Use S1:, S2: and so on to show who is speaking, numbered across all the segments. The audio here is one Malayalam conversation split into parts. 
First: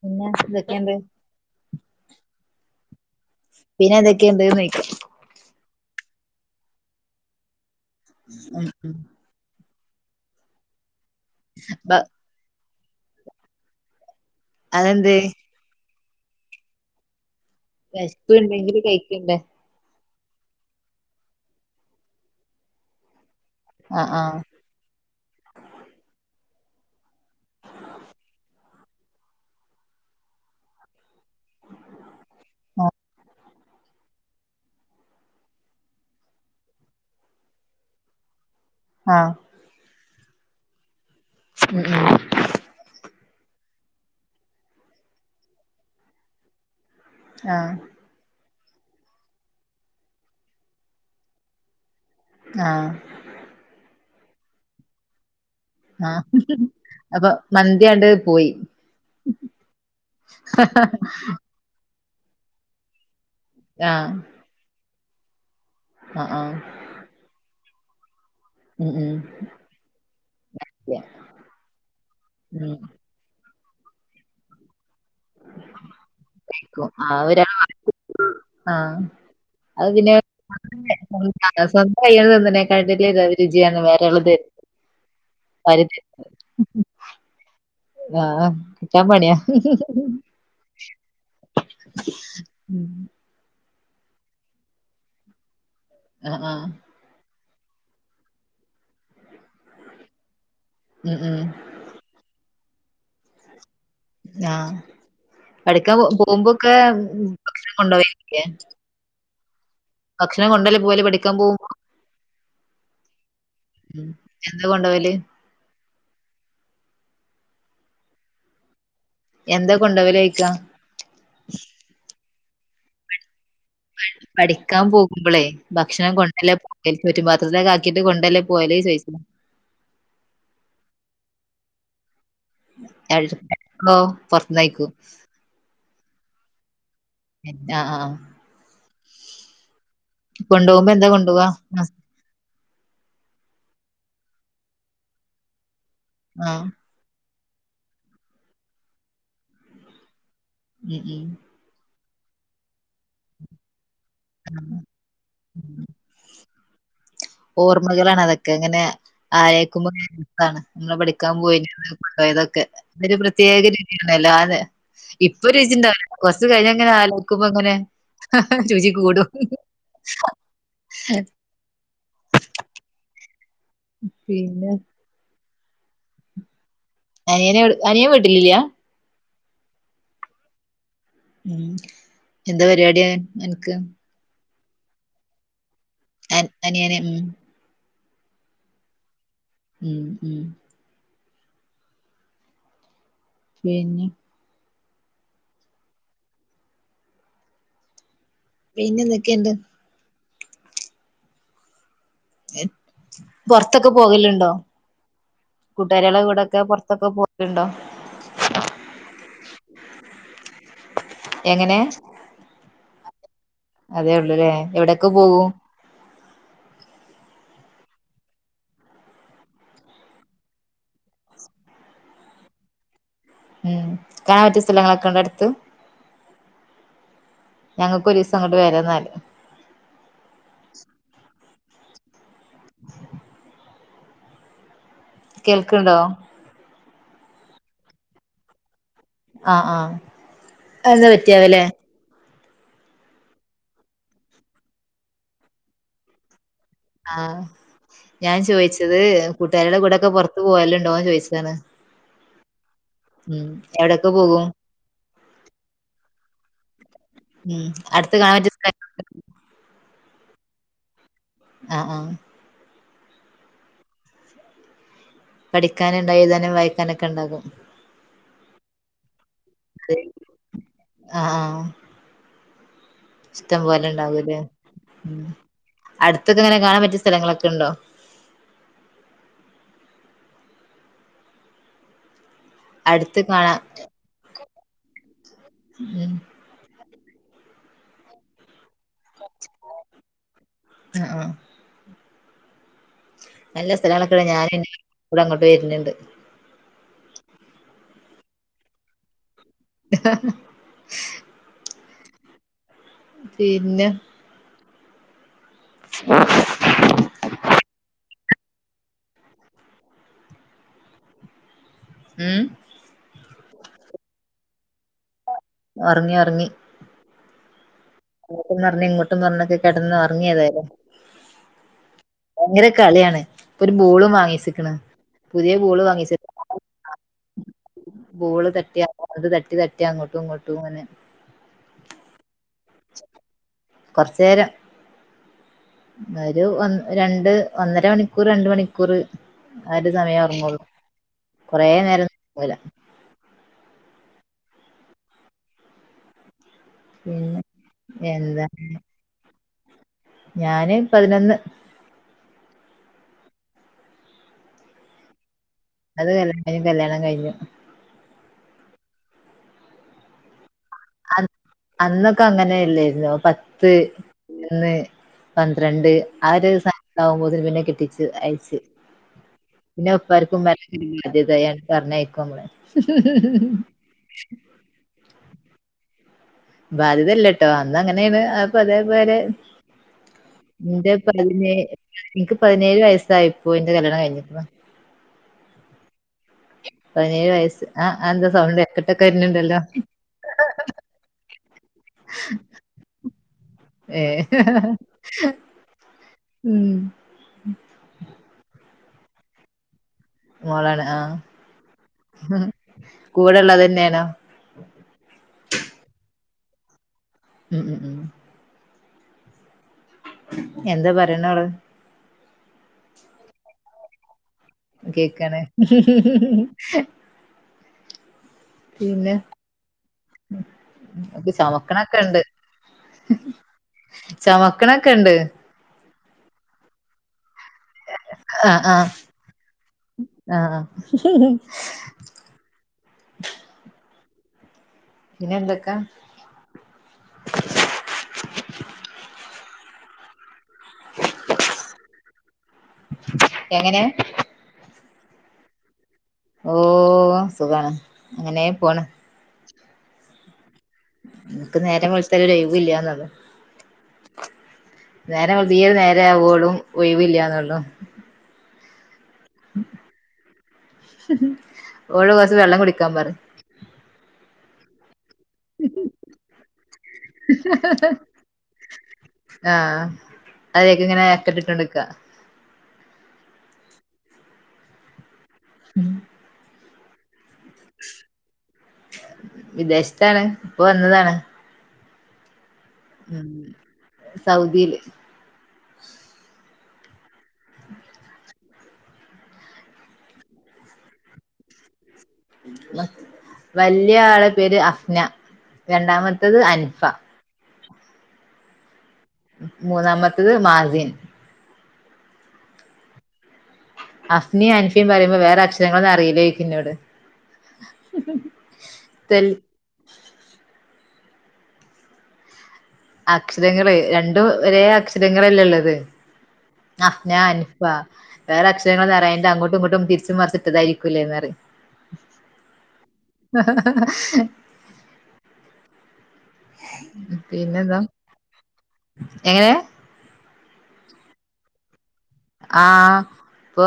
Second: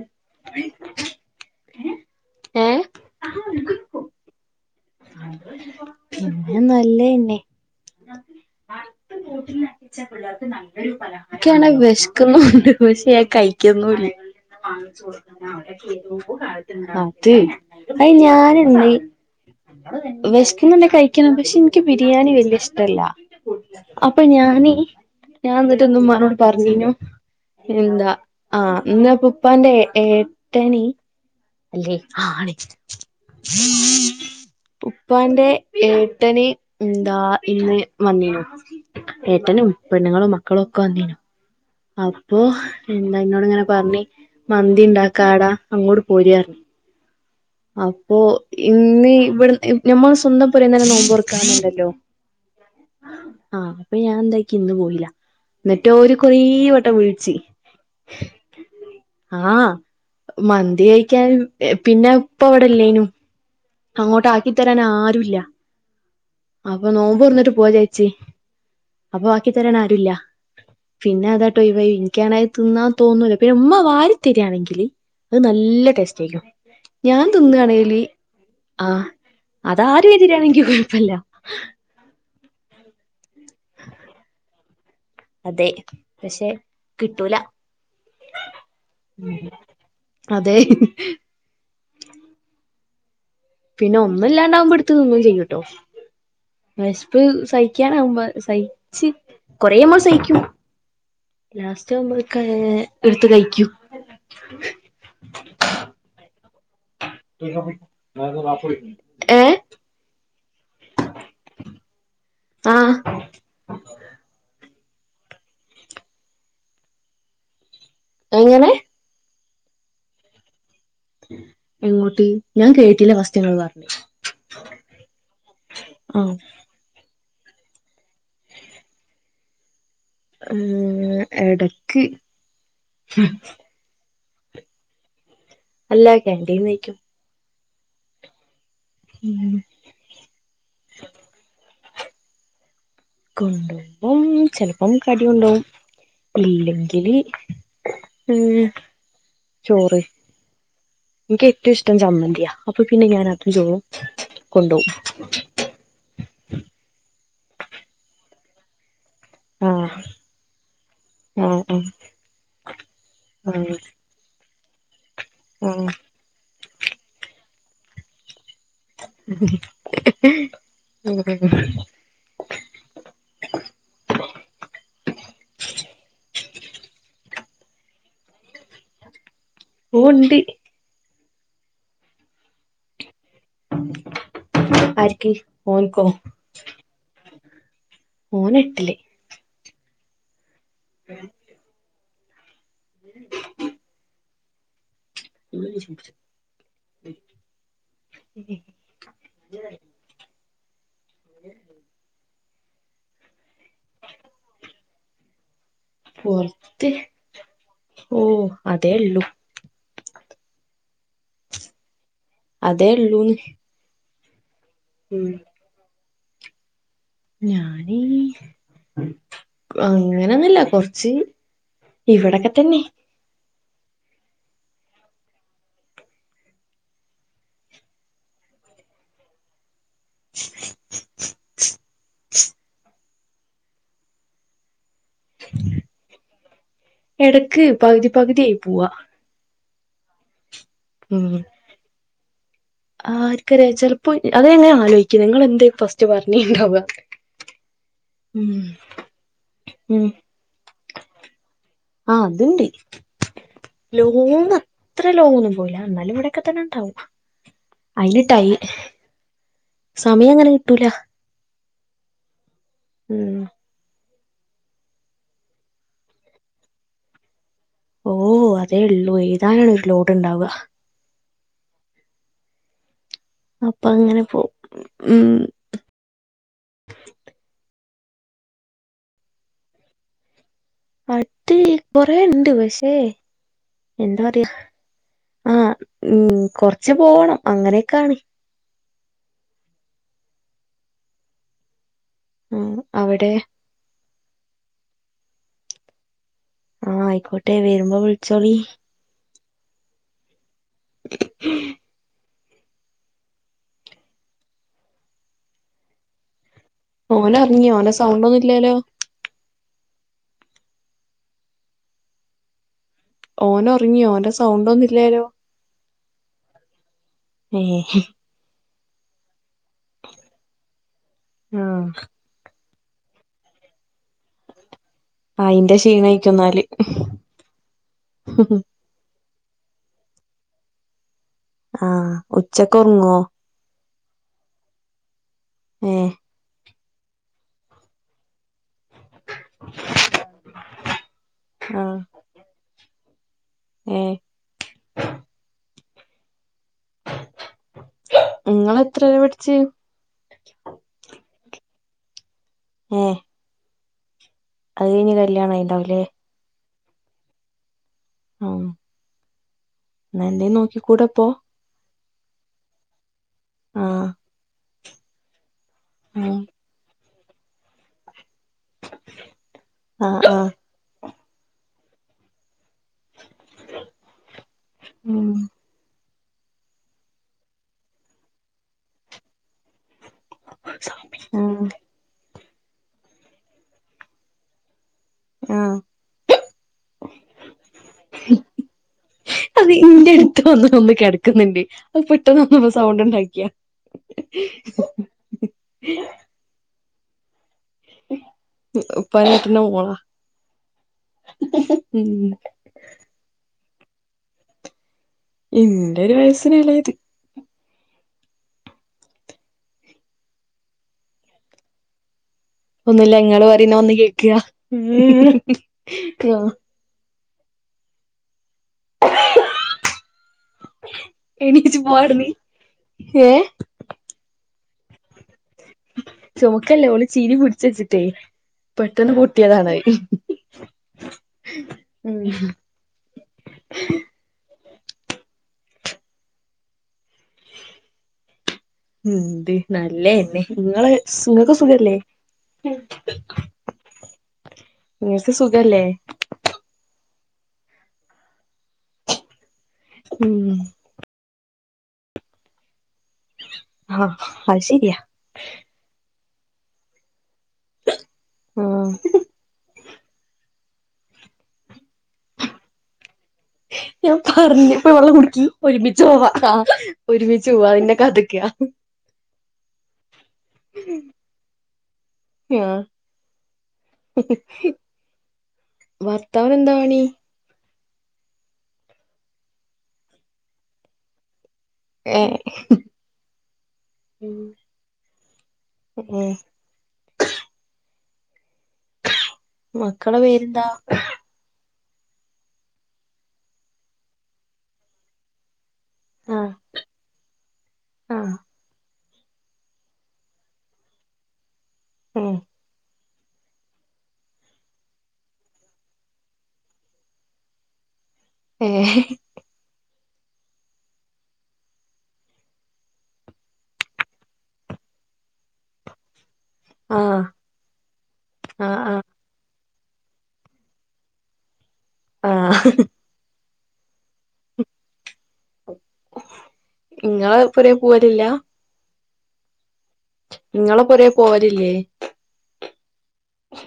S1: പിന്നെ ന്തൊക്കെ ഇണ്ട്
S2: അത്
S1: പിന്നെ എന്തൊക്കെണ്ട്ന്നാേയ്ക്കാ
S2: ന്നെ നല്ലെയെന്നെ ഇയ്ക്കാണെ
S1: ബ
S2: വെശ്ക്ക്ന്നൂണ്ട് പക്ഷെ ഞാൻ കൈയ്ക്ക്ന്നുൽ
S1: അതെന്ത്
S2: അതെ അയ്
S1: വിശപ്പ് ഉണ്ടെങ്കില്
S2: ഞാനെന്തേ
S1: കഴിക്കണ്ടേ
S2: വെശ്ക്ക്ന്ന്ണ്ടെ കൈക്കണം പക്ഷെ ഇൻക്ക് ബിരിയാണി വെല്യെ ഇഷ്ടല്ലാ അപ്പ
S1: ആഹ്
S2: ഞാനീ ഞാൻ ന്നിട്ട് ഇന്ന് ഇമ്മാനോട് പർഞ്ഞു ഞാ എന്താ ആഹ് നിന്നപ്പ ഉപ്പാന്റെ ഏട്ടെനി അല്ലേ ആഹ് ആണ് ഉപ്പാന്റെ ഏട്ടെന് എന്താ ഇന്ന് വന്നീനു
S1: ആഹ് ആഹ് ആഹ്
S2: ഏട്ടെനും പെണ്ണ്ങ്ങെളും മക്കളും ഒക്കെ വന്നീനു
S1: ഉം ഉം
S2: അപ്പൊ എന്താ ഇന്നോട് ഇങ്ങെനെ പർഞ്ഞ് മന്തിണ്ടാക്കാടാ അങ്ങോട്ട് പോര്ർ
S1: ആഹ്
S2: പ്പൊ ഇന്ന് ഇവിട് ഇ ഞമ്മള് സ്വന്തം പോരേന്നെന്നെ നോമ്പൊർക്കാന്ന്ണ്ടല്ലോ
S1: ആഹ്
S2: ആഹ് അപ്പ ഞാൻ എന്താക്കി ഇന്ന് പോയീലാ ന്നെട്ടോര്
S1: ആഹ്
S2: കൊറേ വട്ടം
S1: അപ്പൊ
S2: വിൾച്ച്
S1: മന്തിയാണ്ട് പോയി
S2: ആഹ് മന്തി കഴിക്കാനും പിന്നെ ഉപ്പ ഇവെടെല്ലേനു അങ്ങോട്ട് ആക്കിത്തരാനാരുല്ലാ
S1: അഹ് ആഹ്
S2: അപ്പ നോമ്പൊർന്ന്ട്ട് പോവാചാര്ച്ചി
S1: ഉം ഉം
S2: അപ്പ ആക്കി തരാനാരുല്ലാ പിന്നെ അതാട്ടാെയവായ് ഇൻയ്ക്കാണെ അത്
S1: ഉം
S2: ത്‌ന്നാ തോന്നൂലാ പിന്നെ ഉമ്മ വാരി തെരാണെങ്കില് അത് നല്ലെ ടേസ്റ്റായ്ര്ക്കും
S1: കഴിക്കും. ആ
S2: ഞാൻ
S1: ഒരാ
S2: തിന്നാണേല് ആഹ് അത് ആ രീതിയിലാണെങ്കിൽ
S1: സ്വന്തം കയ്യോണ്ട് തിന്ന് നേക്കാളും രുചിയാണ് വരെയുള്ളോർ തരുമ്പോ
S2: അതെ പക്ഷെ കിട്ടൂല
S1: ആഹ് കിട്ടാൻ പണിയാ
S2: അതെ
S1: ഉം [inaudible]
S2: പിന്നെ ഒന്നുംല്ലാണ്ടാവുമ്പോടുത്തു തിന്നുചെയ്യൂട്ടോ
S1: ആഹ് ആഹ്
S2: ബഷ്പ് സഹിക്കാന ആകുമ്പോ സഹിച്ച് കൊറേമ്മൾ സഹിക്കും
S1: ഉം ഉം
S2: ലാസ്റ്റ് ആവുമ്പൾക്കെ എടുത്ത് കഴിക്കൂ
S1: ആഹ് പഠിക്കാൻ പോകുമ്പോക്കെ ഭക്ഷണം കൊണ്ടൊക്കായിരിക്കുലെ
S2: ഏഹ്
S1: ഭക്ഷണം കൊണ്ടല്ലേ പോവൽ പഠിക്കാൻ പോകുമ്പോ
S2: ആഹ്
S1: ഉം എന്താ കൊണ്ടോവല്
S2: എങ്ങനെ
S1: എന്താ കൊണ്ടോകലയ്ക്ക
S2: എങ്ങോട് ഞാൻ കേട്ടില്ല ഫസ്റ്റ്ങ്ങൾ പർ
S1: പഠിക്കാൻ പോകുമ്പോളേ ഭക്ഷണം
S2: ആഹ്
S1: കൊണ്ടല്ലേ എ ചുറ്റുപത്രത്തിലൊക്കെ ആക്കിട്ട് കൊണ്ടല്ലേ പോവൽ ചോദിച്ച
S2: ഉം ഇടക്ക്
S1: ഓ പുറത്തന്നയിക്കോ
S2: അല്ല കാന്റീന്ന് കയിക്കും
S1: ആഹ് ആഹ്
S2: ഉം
S1: കൊണ്ടോവ്മ്പോ എന്താ കൊണ്ടോവാ
S2: കൊണ്ടോവിമ്പം ചെലപ്പം കടി കൊണ്ടോകും
S1: ആ.
S2: ഇല്ലെങ്കില് ഉം ചോറ്
S1: ഉം ഉം
S2: ഇൻക്ക് ഏറ്റവും ഇഷ്ടം ചമ്മന്തിയാ അപ്പൊ പിന്നെ ഞാൻ അതും ചോറും കൊണ്ടുപോവും
S1: ഓർമ്മകളാണ് അതൊക്കെ അങ്ങനെ ആലോയ്ക്കുമ്പോ
S2: ആഹ്
S1: നമ്മെ പഠിക്കാൻ
S2: ആഹ്
S1: പോയതൊക്കെ കൊണ്ടോയതൊക്കെ അതൊരു പ്രത്യേക
S2: ആഹ്
S1: രീതി ല്ലോ അതെ ഇപ്പൊ
S2: ആഹ്
S1: രുചിണ്ടാവില്ല കൊറച്ച കഴിഞ്ഞങ്ങനെ ആലോക്കുമ്പ അങ്ങനെ രുചിക്കൂടും
S2: [inaudible]
S1: പിന്നെ അനിയനെ അനിയൻ വീട്ടിലില്ല
S2: ഓ ഇണ്ട്
S1: ഉം എന്താ പരിപാടിയ അൻക്ക്
S2: ആർക്ക് ഓൻക്കോ
S1: എൻ അനിയന് ഉം
S2: ഓൻ എട്ടില്
S1: ഉം ഉം
S2: [inaudible] [inaudible]
S1: പിന്നെ
S2: [inaudible]
S1: പിന്നെ എന്തക്കെണ്ട്
S2: [inaudible]
S1: പൊറത്തൊക്കെ പോകൽണ്ടോ കൂട്ടുകാരികളെ കൂടൊക്കെ
S2: പൊറത്ത്
S1: പൊറത്തൊക്കെ പോയിട്ടുണ്ടോ
S2: ഓ അതേ ഉള്ളൂ
S1: എങ്ങനെ
S2: അതേ ഉള്ളൂന്ന്
S1: അതേ ഉള്ളുലേ എവിടെയൊക്കെ പോകൂ
S2: ഞാനീ അങ്ങനൊന്നുല്ല കൊറച്ച് ഇവിടെക്കെ തന്നെ
S1: ഉം കാണാൻ ഒത്തിരി സ്ഥലങ്ങളൊക്കെ ഉണ്ട് അടുത്ത് ഞങ്ങക്ക് ഒരുസ്സം അങ്ങോട്ട് വരാ എന്നാല് കേൾക്കുണ്ടോ
S2: എടക്ക് പകുതി പകുതിയായി പുവ്വാ
S1: ആഹ് ആഹ് അതെന്താ പറ്റിയാവുലേ
S2: ആർക്കറിയാം ചെലപ്പോയ് അത ഞാൻ ഇങ്ങനെ ആലോയിക്ക്ന്നെ ഇങ്ങള് എന്താ ഈ ഫസ്റ്റ് പറഞ്ഞീണ്ടാവുക
S1: ആഹ് ഞാൻ ചോയിച്ചത് കൂട്ടുകാരിടെ
S2: ഉം
S1: കൂടൊക്കെ പൊറത്ത് പോവലുണ്ടോന്ന് ചോയിച്ചത
S2: ആഹ് അതുണ്ട്
S1: എവിടൊക്കെ പോകും
S2: ലോങ് അ അത്ര ലോങൊന്നും പോയില്ല എന്നാലും ഇവിടെക്കെ തന്നെ ഉണ്ടാവും
S1: ഉം അടുത്ത്
S2: അയിന്
S1: കാണാൻ
S2: ട്ടൈ
S1: പറ്റിയ സ്ഥലം
S2: സമയം അങ്ങനെ കിട്ടൂല
S1: ആഹ് ആഹ്
S2: ഉം
S1: പഠിക്കാനും ഉണ്ട എഴുതാനും വായിക്കാനൊക്കെ ഉണ്ടാകും
S2: ഓ അതേ ഉള്ളൂ ഏഴുതാനാണ് ഒരു ലോഡ് ഉണ്ടാവ്വ
S1: ആഹ് ഇഷ്ടം പോലെ
S2: അപ്പൊ അങ്ങനെ
S1: ഉണ്ടാവൂലേ
S2: പോവും
S1: ഉം അടുത്തൊക്കെ എങ്ങനെ കാണാൻ പറ്റിയ സ്ഥലങ്ങളൊക്കെ ഉണ്ടോ
S2: അടുത്ത് കൊറേ ഉണ്ട് പ പക്ഷേ
S1: അടുത്ത് കാണാം
S2: എന്താ പറയാ ആ ഉം കൊറ ച്ച് പോണം അങ്ങനെയൊക്കെ ആണ്
S1: കൊറച്ച് പോണം ആഹ് ആഹ്
S2: ഉം അവിടെ
S1: നല്ല സ്ഥലങ്ങളൊക്കെ ഉണ്ടോ ഞാനും എൻ്റെ വീട്ടുകാരും കൂടെ അങ്ങോട്ട് വരുന്നുണ്ട്
S2: ആഹ് ആയിക്കോട്ടെ വരുമ്പം വിളിച്ചോളി
S1: പിന്നെ [inaudible]
S2: ഓൻ ഒറിങ്ങിയ ഓനെ സൗണ്ട് ഒന്നുംല്ലല്ലോ
S1: ഉം
S2: ഓൻ ഉറങ്ങിയൊ ഓന്റെ സൗണ്ട് ഒന്നുല്ലാലോ
S1: ഉറങ്ങി ഉറങ്ങി
S2: മ്മ്
S1: അങ്ങോട്ടും പറഞ്ഞഞ് ഇങ്ങോട്ടും പറഞ്ഞൊക്കെ കിടന്ന് ഉറങ്ങിയതായാലോ
S2: ഉം
S1: ഭയങ്കര കളിയാണ് ഇപ്പൊ ഒരു ബോളും വാങ്ങിച്ചിക്കണ
S2: ആ അയിന്റെ ക്ഷീണയിക്കന്നാല്
S1: ബോള് തട്ടി അത് തട്ടി തട്ടി അങ്ങോട്ടും ഇങ്ങോട്ടും അങ്ങനെ
S2: ആഹ ഉച്ചക്ക ഉറങ്ങോ
S1: കൊറച്ചു
S2: ഏ
S1: നേരം ഒരു രണ്ട് ഒന്നര മണിക്കൂർ രണ്ട് മണിക്കൂർ ആ ഒരു സമയം ഉറങ്ങുള്ളൂ കൊറെേ നേരം പോല
S2: ഉം
S1: പിന്നെ എന്താ
S2: ങ്ങള് എത്ര വരെ പഠിച്ച്
S1: ഞാന് പതിനൊന്ന്
S2: ഏ അതഴിഞ്ഞ് കല്യാണം ആയിണ്ടാവു
S1: അത് കഴിഞ്ഞപ്പത്തെക്കും കല്യാണം കഴിഞ്ഞു
S2: ആഹ് എന്നല്ല നോക്കിക്കൂടെപ്പോ
S1: അ- അന്നൊക്കെ അങ്ങനെല്ലായിരുന്നു
S2: ആ
S1: പത്ത്ന്ന് പന്ത്രണ്ട് ആ
S2: ഉം
S1: ഒരു സധന ആകുമ്പോതിന് പിന്നെ കെട്ടിച്ച് അയച്ച് പിന്നെ
S2: ആ
S1: ഉപ്പർക്കു
S2: ആ
S1: അതതൻ പറഞ്ഞയിക്കോ നളെ
S2: ഉം
S1: ബാധ്യതല്ലട്ടോ അന്ന് അങ്ങനെയാണ് അപ്പൊ അതേ പോരെ എന്റെ
S2: ആ
S1: പതിനേഴപ്പെനിനിക്ക് പതിനേഴ് വയസ്സായിപ്പോ എന്റെ കല്യാണം കഴിഞ്ഞിട്ട
S2: ആഹ്
S1: [inaudible] പതിനേഴ് വയസ്സ് ആഹ് എന്താ സൗണ്ട് എക്കട്ടൊക്കെ വര്ന്നണ്ടല്ലോ
S2: അത് അ പെട്ടെന്ന്ന്നപ്പോ സൗണ്ട് ഉണ്ടാക്കിയാ
S1: ഏ
S2: ഉ
S1: ഉം
S2: ഉപ്പാന്റെട്ടന്റെ മോള
S1: മോളാണ് കൂടെള്ളത് തന്നെണോ
S2: ഇന്റെ ഒരു വയസ്സിനെളെത്
S1: ഉം ഉം ഉം എന്താ പറിണോള്
S2: ഒന്നല്ല ങ്ങള് പറയുന്ന ഒന്ന് കേക്കുക
S1: കേക്കാണ്
S2: ആ
S1: പിന്നെ
S2: എണീച്ച് പോ
S1: ചമക്കണൊക്കെ ഉണ്ട്
S2: അവിടുന്ന് ഏ
S1: ചവക്കണൊക്കെ ഉണ്ട്
S2: ചുമക്കല്ലേ ഓള് ചീരി പിടിച്ചച്ച്
S1: ആ ആ
S2: പെട്ടെന്ന് പൊട്ടിയതാണ്
S1: ആ ആ.
S2: ഉം
S1: ഇന്നെന്തൊക്കാ
S2: എന്ത് നല്ലന്നെ നിങ്ങളെ നിങ്ങൾക്ക് സുഖല്ലേ [unintelligible]
S1: എങ്ങനെ
S2: ഇങ്ങക്ക് സുഖല്ലേ
S1: ഓഹ് സുഖാണ് അങ്ങനെ പോണ്
S2: ഉം
S1: നമക്ക് നേരം വെൾത്താല് ഒഴിവ് ഇല്ലന്ന
S2: ആഹ് അ ശരിയ
S1: നേരങ്ങൾ തീരെ നേരെ ആവുവളും ഒഴിവില്ലന്നള്ളു
S2: ആഹ്
S1: ഓള് ദസം വെള്ളം കുടിക്കാൻ പറ
S2: ഞാൻ പറഞ്ഞപ്പ വല്ല ഒരുമച്ച് പോവാ ആ ഒരുമിച്ച് പോവാ പിന്നെ കാത്ക്ക
S1: ആഹ് അതൊക്കെ ഇങ്ങനെ അക്കട്ടിട്ട്ണ്ടടുക്കാ
S2: ആഹ് ഭർത്തവിന എന്താവാണീ
S1: വിദേഷ്ത്താണ് ഇപ്പൊ വന്നതാണ്
S2: ഏഹ്
S1: സൗദീല്
S2: ഉ ഉം മക്കളെ പേര്ന്താ?
S1: വൽയാളെ പേര് അഫ്ന, രണ്ടാമത്തത്
S2: ആഹ്
S1: അൻഫ.
S2: ആഹ്
S1: മൂന്നാമത്തത് മാസിൻ.
S2: ഉം
S1: അഫ്നിം അൻഫിം പറിമ്പൊ, വേറെ അക്ഷരങ്ങളൊന്നും അറീലേയ്ക്കും ഇന്നോട്
S2: ഏഹ്
S1: [unintelligible] അക്ഷരങ്ങള് രണ്ടു ഒരേ അക്ഷരങ്ങളല്ലെ ഇള്ളത്. അഫ്നാ,
S2: ആഹ്
S1: അൻഫ. വേറെ
S2: ആഹ് ആഹ്
S1: അക്ഷരങ്ങളൊന്നറ്യാഞ്ഞ്ട്ട അങ്ങോട്ടും ഇങ്ങോട്ടും തിര്ച്ചും മർച്ചും ഇട്ടതായിരിക്കും ലേ ന്നറിം
S2: ആഹ്
S1: ഹാ ഹാ
S2: ഇങ്ങള് പൊരേ
S1: പിന്നെന്താ
S2: പോവലില്ലാ?
S1: എങ്ങനെ?
S2: ഇങ്ങളെ പൊരേ പോവലില്ലേ?
S1: ആഹ് ഇപ്പോ,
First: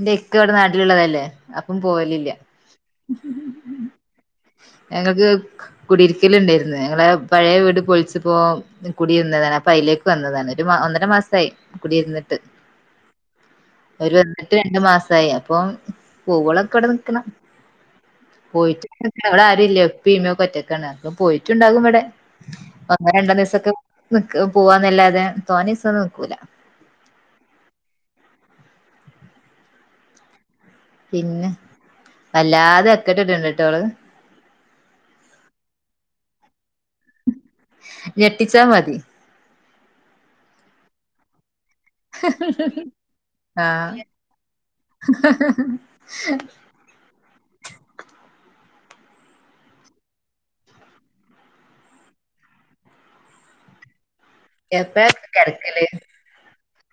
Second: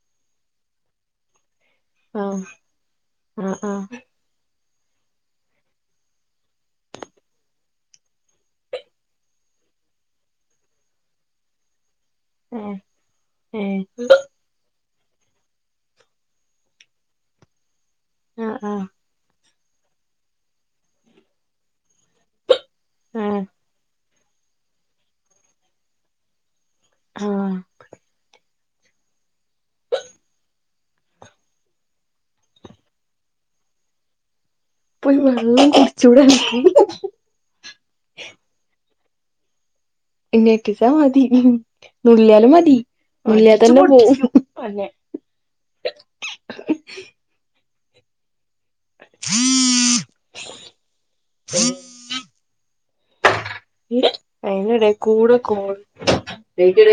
S1: ഇന്റെക്കവടെ നാട്ടില്ള്ളതല്ലേ അപ്പം പോവലില്ല.
S2: ആഹ് ആഹ് ആഹ്
S1: ഞങ്ങക്ക് കുടിര്ക്കല്ണ്ടായിര്ന്ന്. ഞങ്ങളെ പഴയ വീട് പൊൾച്ച്പ്പോ കുടിര്ന്നതാണ് അപ്പൊ അയ്ലേക്ക് വന്നതാണ് ഒരു മാ ഒന്നര മാസായി. കുടിര്ന്ന്ട്ട്.
S2: ഏഹ് ഏ
S1: ഓര് വന്ന് ട്ട് രണ്ട് മാസായി. അപ്പം പോവോളൊക്കെവടെ നിക്കണം
S2: ആ ആ
S1: പോയിട്ട് [unintelligible] അവ്ടെ ആരൂല്ല, ഉപ്പി ഇമ്മക്കെ ഒറ്റക്കാണ്. പോയിട്ട്ണ്ടാകും വടെ ഒന്നൊ
S2: ആ
S1: രണ്ടോ ദീസൊക്കെ നിക്ക പോവാന്നല്ലാതെ, തോനീസൊന്നും നിക്കൂല.
S2: ആഹ്
S1: പിന്നെ വല്ലാതെ എക്കട്ട്ട്ണ്ട്ട്ടോള്
S2: പോയി വെള്ളം കുട്ച്ചൂട [unintelligible]
S1: ഞെട്ടിച്ചാ മതി.
S2: ഞെട്ടിച്ചാ മതി, നുള്ള്യാലും മതി. നുള്ള്യാതന്നെ പോവും.
S1: ഹെ ഹെ ഹെ ഹെ
S2: [unintelligible] [unintelligible]
S1: എപ്പഴാ
S2: അയ്ന്റെടേക്കൂടെ കോൾ
S1: കിടക്കല്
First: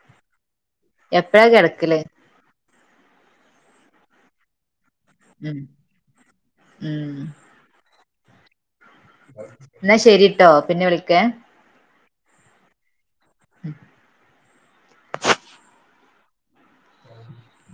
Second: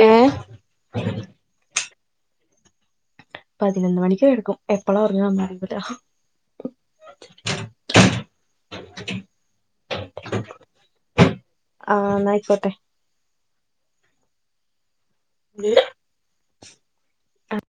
S2: ഏഹ്
S1: എപ്പഴാ കെടക്കല്?
S2: പതിനൊന്ന് മണിക്ക് കെടക്കും. എപ്പളാ
S1: ഉം
S2: ഒറങ്ങാന്നറിയൂല.
S1: ഉം ഇന്നാ ശരിട്ടോ പിന്നെ വിളിക്കേ
S2: ആഹ് ന്നയ്ക്കോട്ടെ.
S1: ഉം
S2: [unintelligible]